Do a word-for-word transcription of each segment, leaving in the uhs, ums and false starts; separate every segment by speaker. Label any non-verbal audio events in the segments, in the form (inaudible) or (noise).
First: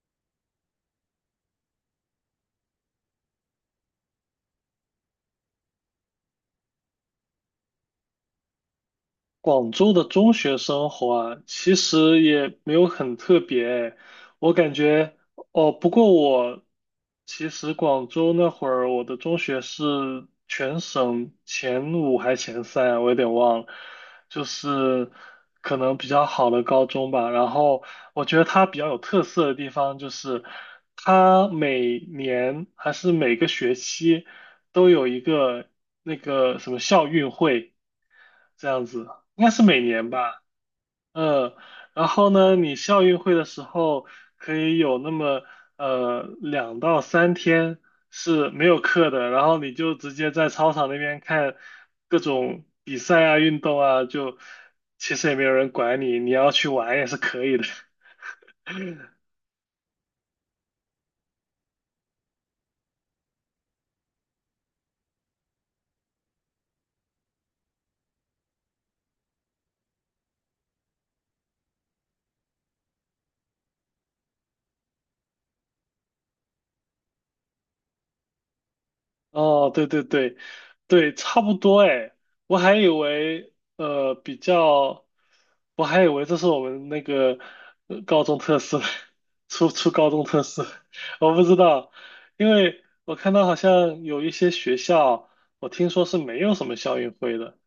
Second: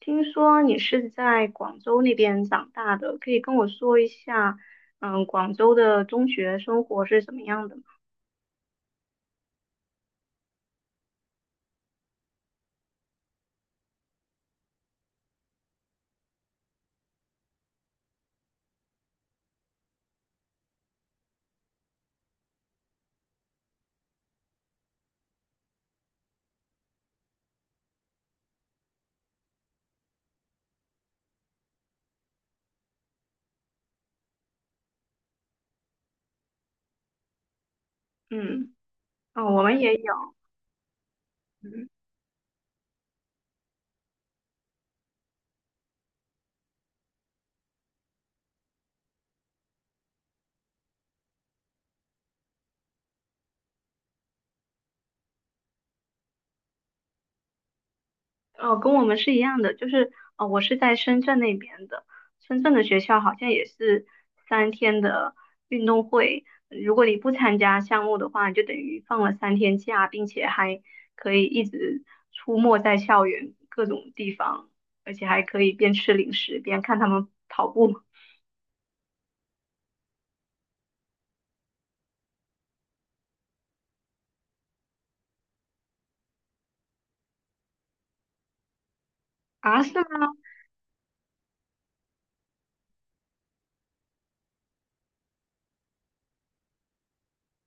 Speaker 1: 听说你是在广州那边长大的，可以跟我说一下，嗯，广州的中学生活是怎么样的吗？
Speaker 2: 广州的中学生活啊，其实也没有很特别诶，我感觉，哦，不过我其实广州那会儿，我的中学是全省前五还前三啊，我有点忘了，就是可能比较好的高中吧。然后我觉得它比较有特色的地方就是，它每年还是每个学期都有一个那个什么校运会。这
Speaker 1: 嗯，
Speaker 2: 样子，
Speaker 1: 哦，
Speaker 2: 应该
Speaker 1: 我
Speaker 2: 是
Speaker 1: 们
Speaker 2: 每
Speaker 1: 也
Speaker 2: 年
Speaker 1: 有，
Speaker 2: 吧。嗯，
Speaker 1: 嗯，
Speaker 2: 然后呢，你校运会的时候可以有那么呃两到三天是没有课的，然后你就直接在操场那边看各种比赛啊、运动啊，就其实也没有人管你，你要去玩也是可以的。(laughs)
Speaker 1: 哦，跟我们是一样的，就是哦，我是在深圳那边的，深圳的学校好像也是三天的运动会，如果你不参加项目的话，你就等于放了三天假，并且还可以一直出没在校园各种地方，而且还可以边吃零食边看他们跑步。
Speaker 2: 哦，对对对，对，差不多哎，我还以为呃比较，我还以为这是我们那个呃高中特色，(laughs) 初
Speaker 1: 啊，
Speaker 2: 初
Speaker 1: 是
Speaker 2: 高中
Speaker 1: 吗？
Speaker 2: 特色，(laughs) 我不知道，因为我看到好像有一些学校，我听说是没有什么校运会的，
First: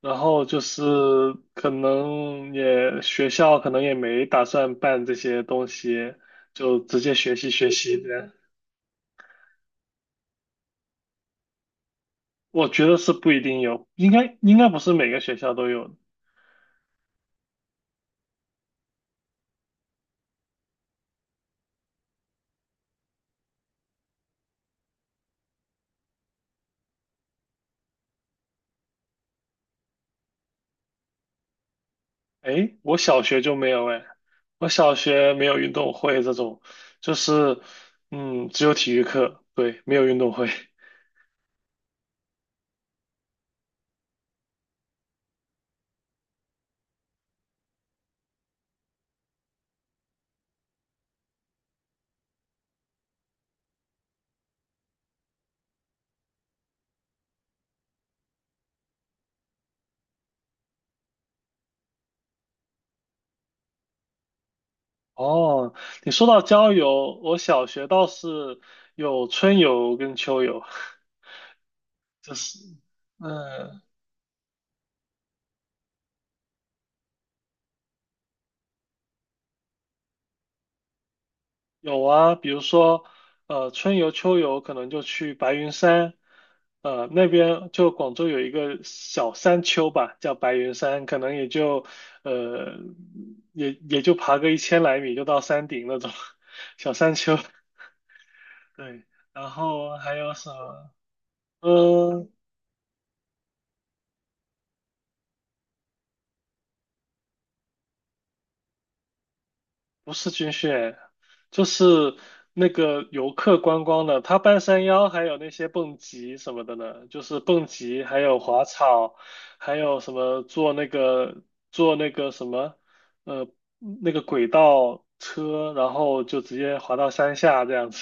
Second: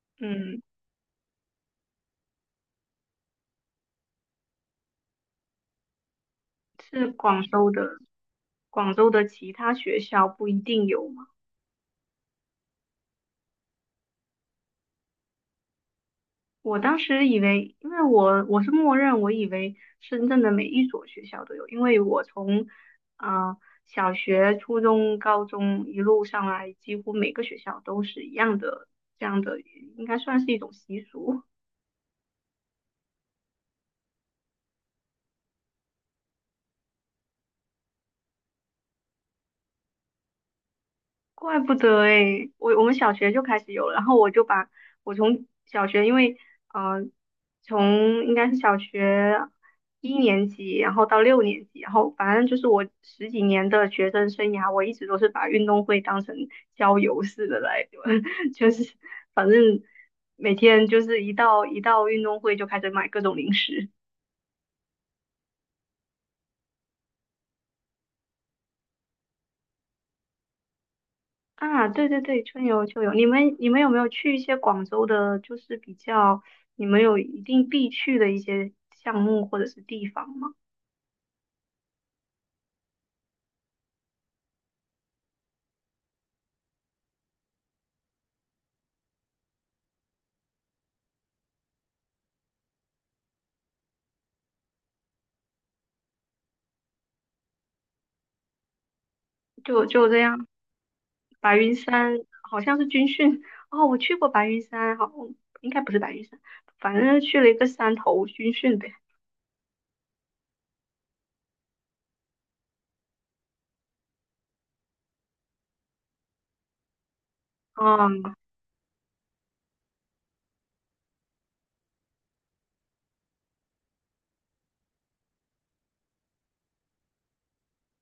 Speaker 2: 然后
Speaker 1: 嗯，
Speaker 2: 就是可能也学校可能也没打算办这些东西，就直
Speaker 1: 是
Speaker 2: 接学
Speaker 1: 广
Speaker 2: 习
Speaker 1: 州
Speaker 2: 学习
Speaker 1: 的，
Speaker 2: 的。
Speaker 1: 广州的其他学校不一定有吗？
Speaker 2: 我觉得是不一定有，应该应该不是每个学校都有的。
Speaker 1: 我当时以为，因为我我是默认，我以为深圳的每一所学校都有，因为我从啊、呃小学、初中、高中一路上来，几乎每个学校都是一样的，这样的应该算是一种习俗。
Speaker 2: 哎，我小学就没有哎，我小学没有运动会这种，就是嗯，只有体育课，对，没有运动会。
Speaker 1: 怪不得诶，我我们小学就开始有了，然后我就把我从小学，因为呃，从应该是小学一年级，然后到六年级，然后反正就是我十几年的学生生涯，我一直都是把运动会当成郊游似的来，(laughs) 就是反正每天就是一到一到运动会就开始买各种零食。
Speaker 2: 哦，你说到郊游，我小学倒是有春游跟秋游，
Speaker 1: 啊，对对
Speaker 2: 就
Speaker 1: 对，
Speaker 2: 是
Speaker 1: 春游秋游，你
Speaker 2: 嗯，
Speaker 1: 们你们
Speaker 2: 呃
Speaker 1: 有没有去一些广州的，就是比较你们有一定必去的一些项目或者是地方吗？
Speaker 2: 有啊，比如说，呃，春游、秋游可能就去白云山，呃，那边就广州有一个小山丘吧，叫白云山，可能也就，呃，也也就爬个一千来米就到山顶那种 (laughs) 小山丘。对，然
Speaker 1: 就
Speaker 2: 后
Speaker 1: 就
Speaker 2: 还
Speaker 1: 这
Speaker 2: 有
Speaker 1: 样，
Speaker 2: 什么？
Speaker 1: 白云山
Speaker 2: 嗯。
Speaker 1: 好像是军训哦，我去过白云山，好，应该不是白云山，反正去了一个山头军训呗。
Speaker 2: 不是军训，就是那个游客观光的，他半山腰还有那些蹦极什么的呢，就是蹦极，还
Speaker 1: 嗯，
Speaker 2: 有滑草，还有什么坐那个坐那个什么，呃，那个轨道车，然后就直接滑到山下这样子。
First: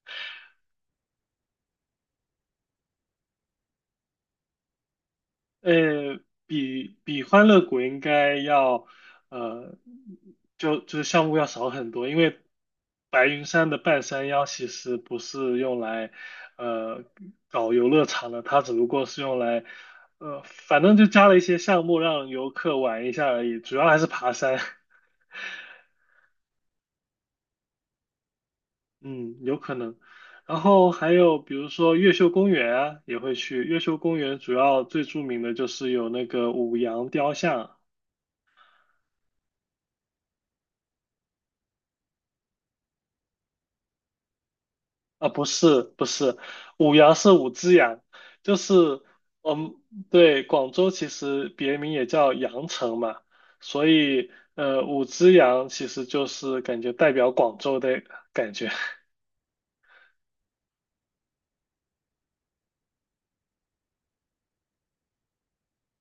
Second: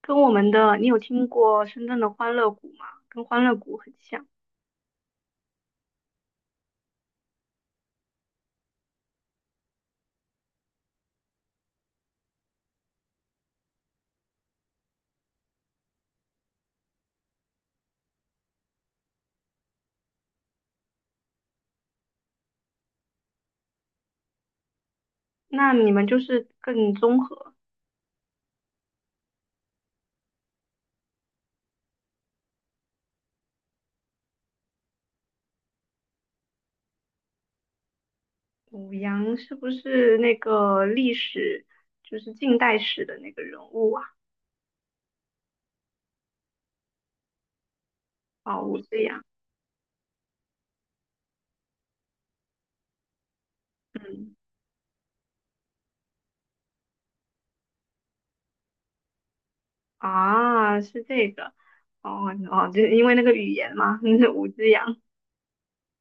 Speaker 1: 跟我们的，你有听过深圳的欢乐谷吗？跟欢乐谷很像，
Speaker 2: 呃，比比欢乐谷应该要，呃，就就是项目要少很多，因为白云山的半山腰其实不是用来，呃，搞游乐场的，它只不过是用来，呃，反正就加了一些项目让游客玩一下而已，主要还是爬山，(laughs)
Speaker 1: 那你们就是更综合。
Speaker 2: 嗯，有可能。然后还有比如说越秀公园啊，也会去。越秀公园主要最著名的就是有那个五羊雕像。
Speaker 1: 五羊是不是那个历史，就是近代史的那个人物啊？
Speaker 2: 啊，不是不是，五羊是五只羊，就
Speaker 1: 哦，武志
Speaker 2: 是
Speaker 1: 扬，
Speaker 2: 嗯，对，广州其实别名也叫羊城嘛，所以
Speaker 1: 嗯，
Speaker 2: 呃，五只羊其实就是感觉代表广州的感觉。(laughs)
Speaker 1: 啊，是这个，哦哦，就是因为那个语言嘛，(laughs) 是武志扬，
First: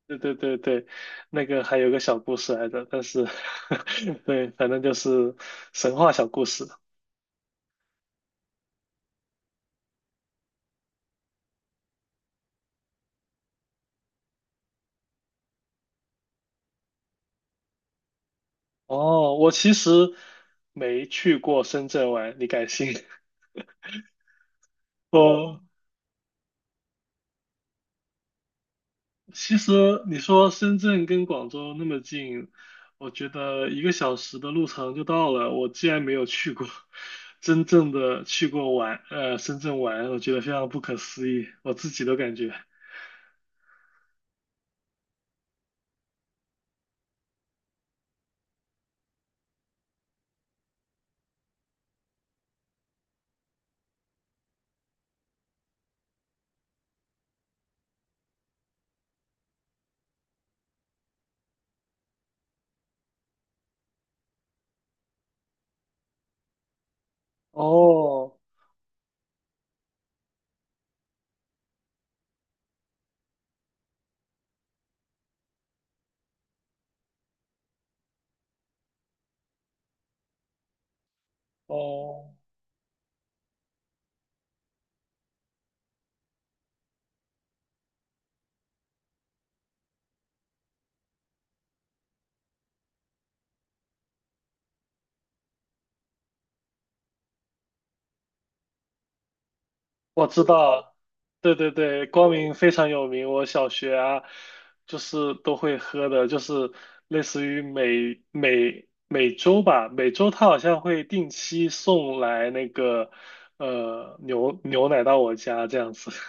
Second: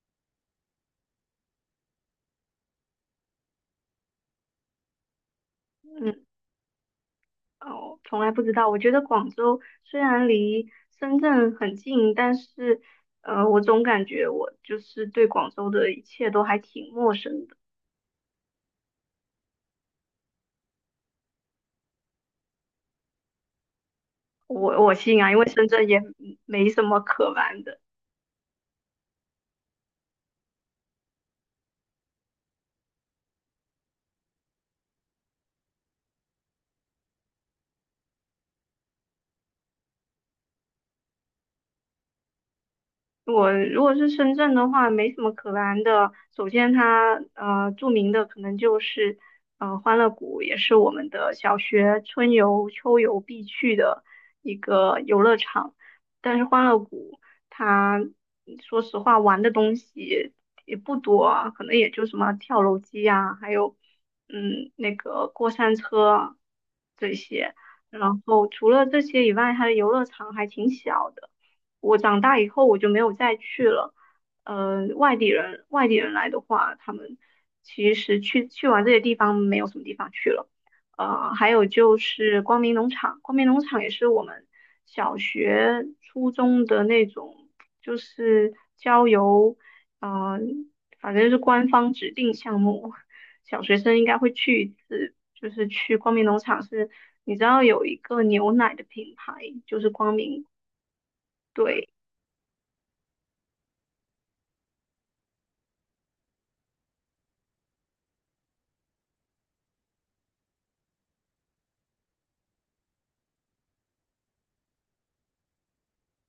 Speaker 2: 对对对对，那个还有个小故事来着，但是 (laughs) 对，反正就是神话
Speaker 1: 嗯，
Speaker 2: 小故事。
Speaker 1: 哦，从来不知道。我觉得广州虽然离深圳很近，但是，呃，我总感觉我就是对广州的一切都还挺陌生的。
Speaker 2: 哦，我其实没去过深圳玩，你敢信？
Speaker 1: 我我
Speaker 2: (laughs)
Speaker 1: 信啊，因为
Speaker 2: 哦。
Speaker 1: 深圳也没什么可玩的。
Speaker 2: 其实你说深圳跟广州那么近，我觉得一个小时的路程就到了。我既然没有去过，真正的去过玩，呃，深圳玩，我觉得非常不可思议，我自己都感觉。
Speaker 1: 我如果是深圳的话，没什么可玩的。首先它，呃著名的可能就是呃欢乐谷，也是我们的小学春游、秋游必去的一个游乐场。但是欢乐谷它说实话玩的东西也不多啊，可能也就什么跳楼机呀、还有嗯那个过山车啊这些。然
Speaker 2: 哦
Speaker 1: 后除了这些以外，它的游乐场还挺小的。我长大以后我就没有再去了。呃，外地人外地人来的话，他们其实去去完这些地方没有什么地方去了。呃，还有就
Speaker 2: 哦，
Speaker 1: 是光明农场，光明农场也是我们小学、初中的那种，就是郊游，嗯、反正是官方指定项目，小学生应该会去一次，就是去光明农场是，你知道有一个牛奶的品牌，就是光
Speaker 2: 我知
Speaker 1: 明，
Speaker 2: 道，对对
Speaker 1: 对，
Speaker 2: 对，光明非常有名。我小学啊，就是都会喝的，就是类似于每每每周吧，每周他好像会定期送来那个呃牛牛奶到我家这样子。(laughs)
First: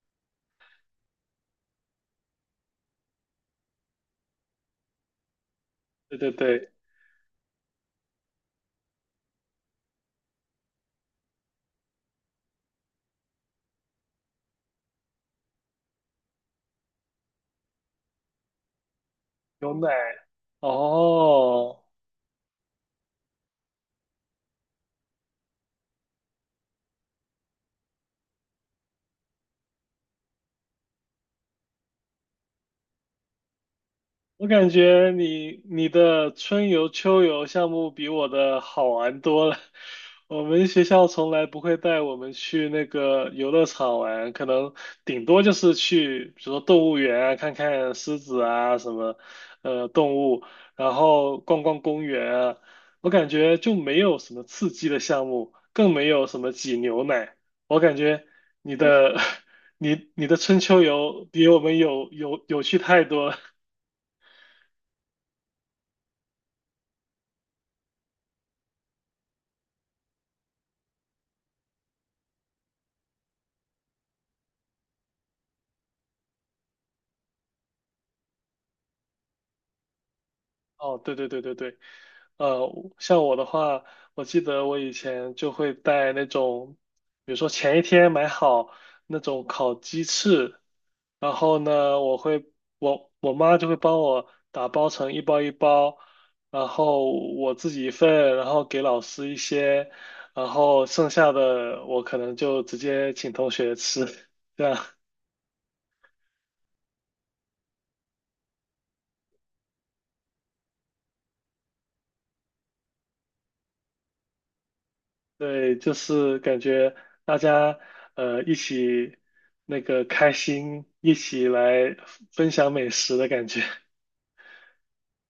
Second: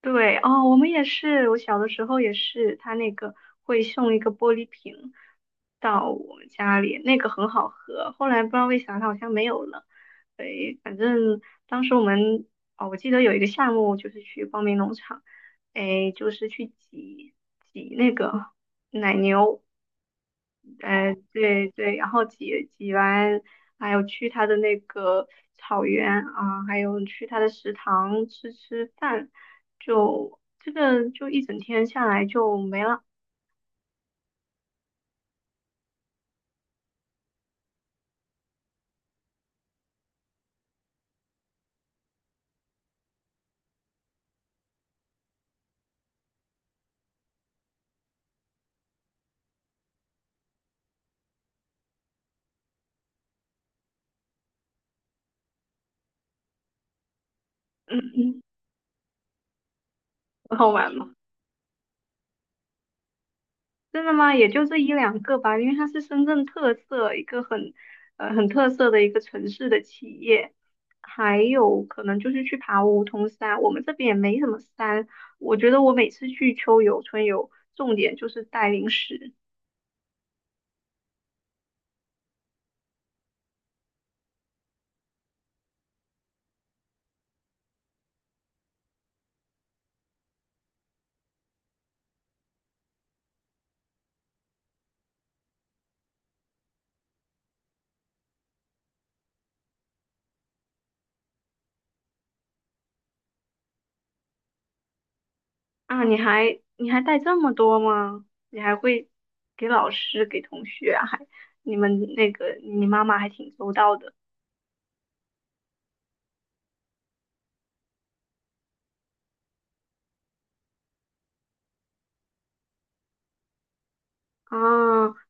Speaker 1: 对哦，我们也是，我小的时候也是，他那个会送一个玻璃瓶到
Speaker 2: 对对
Speaker 1: 我们
Speaker 2: 对，
Speaker 1: 家里，那个很好喝。后来不知道为啥，它好像没有了。对，反正当时我们哦，我记得有一个项目就是去光明农场，哎，就是去挤挤那个奶牛，
Speaker 2: 牛奶。
Speaker 1: 哎，对
Speaker 2: 哦，
Speaker 1: 对，然后挤挤完，还有去他的那个草原啊，还有去他的食堂吃吃饭，就这个就一整天下来就没了，
Speaker 2: 我感觉你你的春游、秋游项目比我的好玩多了。(laughs) 我们学校从来不会带我们去那个游乐场玩，可能顶多就是去，比如说动物园啊，看看狮子啊什么，呃，动物，然后逛逛公园啊。我感觉就没有什么刺激的项目，更没有什么挤牛奶。我
Speaker 1: (clears throat)
Speaker 2: 感觉
Speaker 1: 嗯，
Speaker 2: 你的 (laughs) 你你的
Speaker 1: (laughs) 很
Speaker 2: 春
Speaker 1: 好
Speaker 2: 秋
Speaker 1: 玩吗？
Speaker 2: 游比我们有有有趣太多了。
Speaker 1: 真的吗？也就这一两个吧，因为它是深圳特色一个很呃很特色的一个城市的企业，还有可能就是去爬梧桐山，我们这边也没什么山，我觉得我每次去秋游春游，重点就是带零食。
Speaker 2: 哦，对对对对对，呃，像我的话，我记得我以前就会带那种，比如说前一天买好那种烤鸡翅，然后呢，我会我我妈就会帮我打包成一包一包，然后我自己一份，然后给老师一些，然后剩下的我可能就直接请同学吃，(laughs) 这样。
Speaker 1: 啊，你还你还带这么多吗？你还会给老师、给同学啊还你们那个你妈妈还挺周到的
Speaker 2: 对，就是感觉大家呃一起那个开心，一起来分享美食的感觉。(laughs)
Speaker 1: 啊，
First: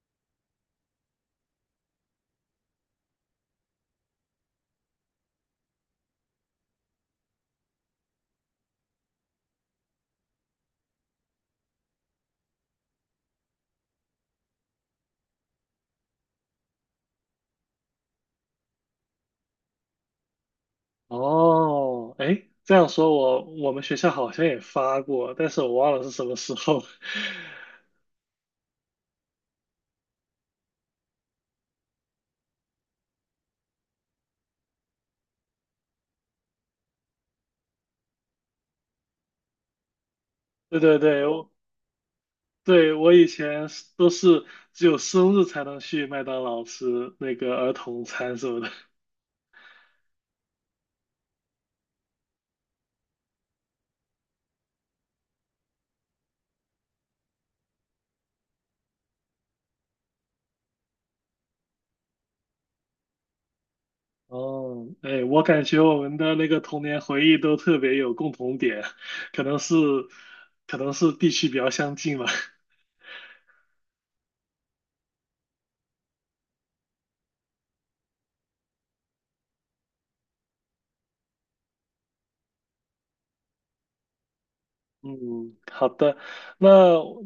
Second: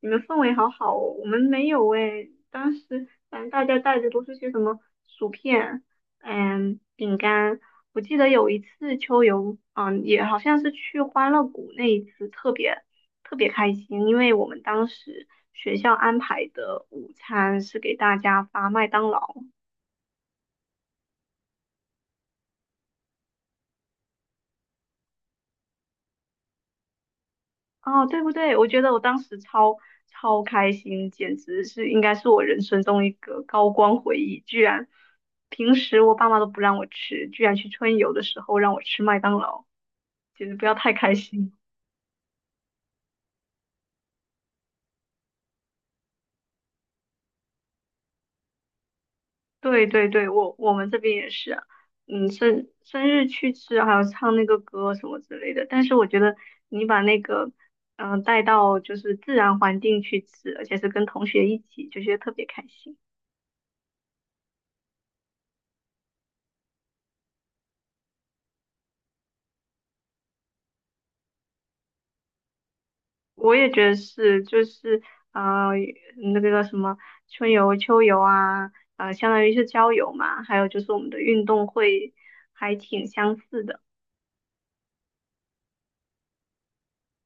Speaker 1: 你们氛围好好哦，我们没有诶，当时反正大家带的都是些什么薯片、嗯，饼干。我记得有一次秋游，嗯，也好像是去欢乐谷那一次，特别特别开心，因为我们当时学校安排的午餐是给大家发麦当劳。
Speaker 2: 哦，哎，这样说我我们学校好像也发过，但是我忘了是什么时候。(laughs)
Speaker 1: 哦，对不对？我觉得我当时超超开心，简直是应该是我人生中一个高光回忆。居然平时我爸妈都不让我吃，居然去春游的时候让我吃麦当劳，简直不要
Speaker 2: 对
Speaker 1: 太
Speaker 2: 对
Speaker 1: 开
Speaker 2: 对，我
Speaker 1: 心。
Speaker 2: 对我以前是都是只有生日才能去麦当劳吃那个儿童餐什么的。
Speaker 1: 对对对，我我们这边也是啊嗯，生生日去吃，还有唱那个歌什么之类的。但是我觉得你把那个嗯、呃带到就是自然环境去吃，而且是跟同学一起，就觉得特别开心。
Speaker 2: 哦，哎，我感觉我们的那个童年回忆都特别有共同点，可能是，可能是地区比较相近吧。(laughs)
Speaker 1: 我也觉得是，就是呃，那个叫什么春游、秋游啊，呃，相当于是郊游嘛，还有就是我们的运动会还挺相似的。
Speaker 2: 嗯，好的，那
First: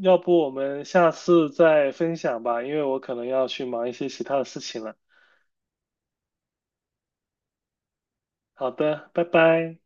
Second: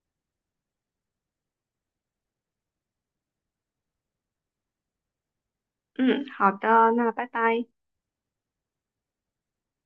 Speaker 2: 要不我们下次再分享吧，因为我可能要去忙一些其他的事情了。
Speaker 1: 嗯，好的，那拜拜。
Speaker 2: 好的，拜拜。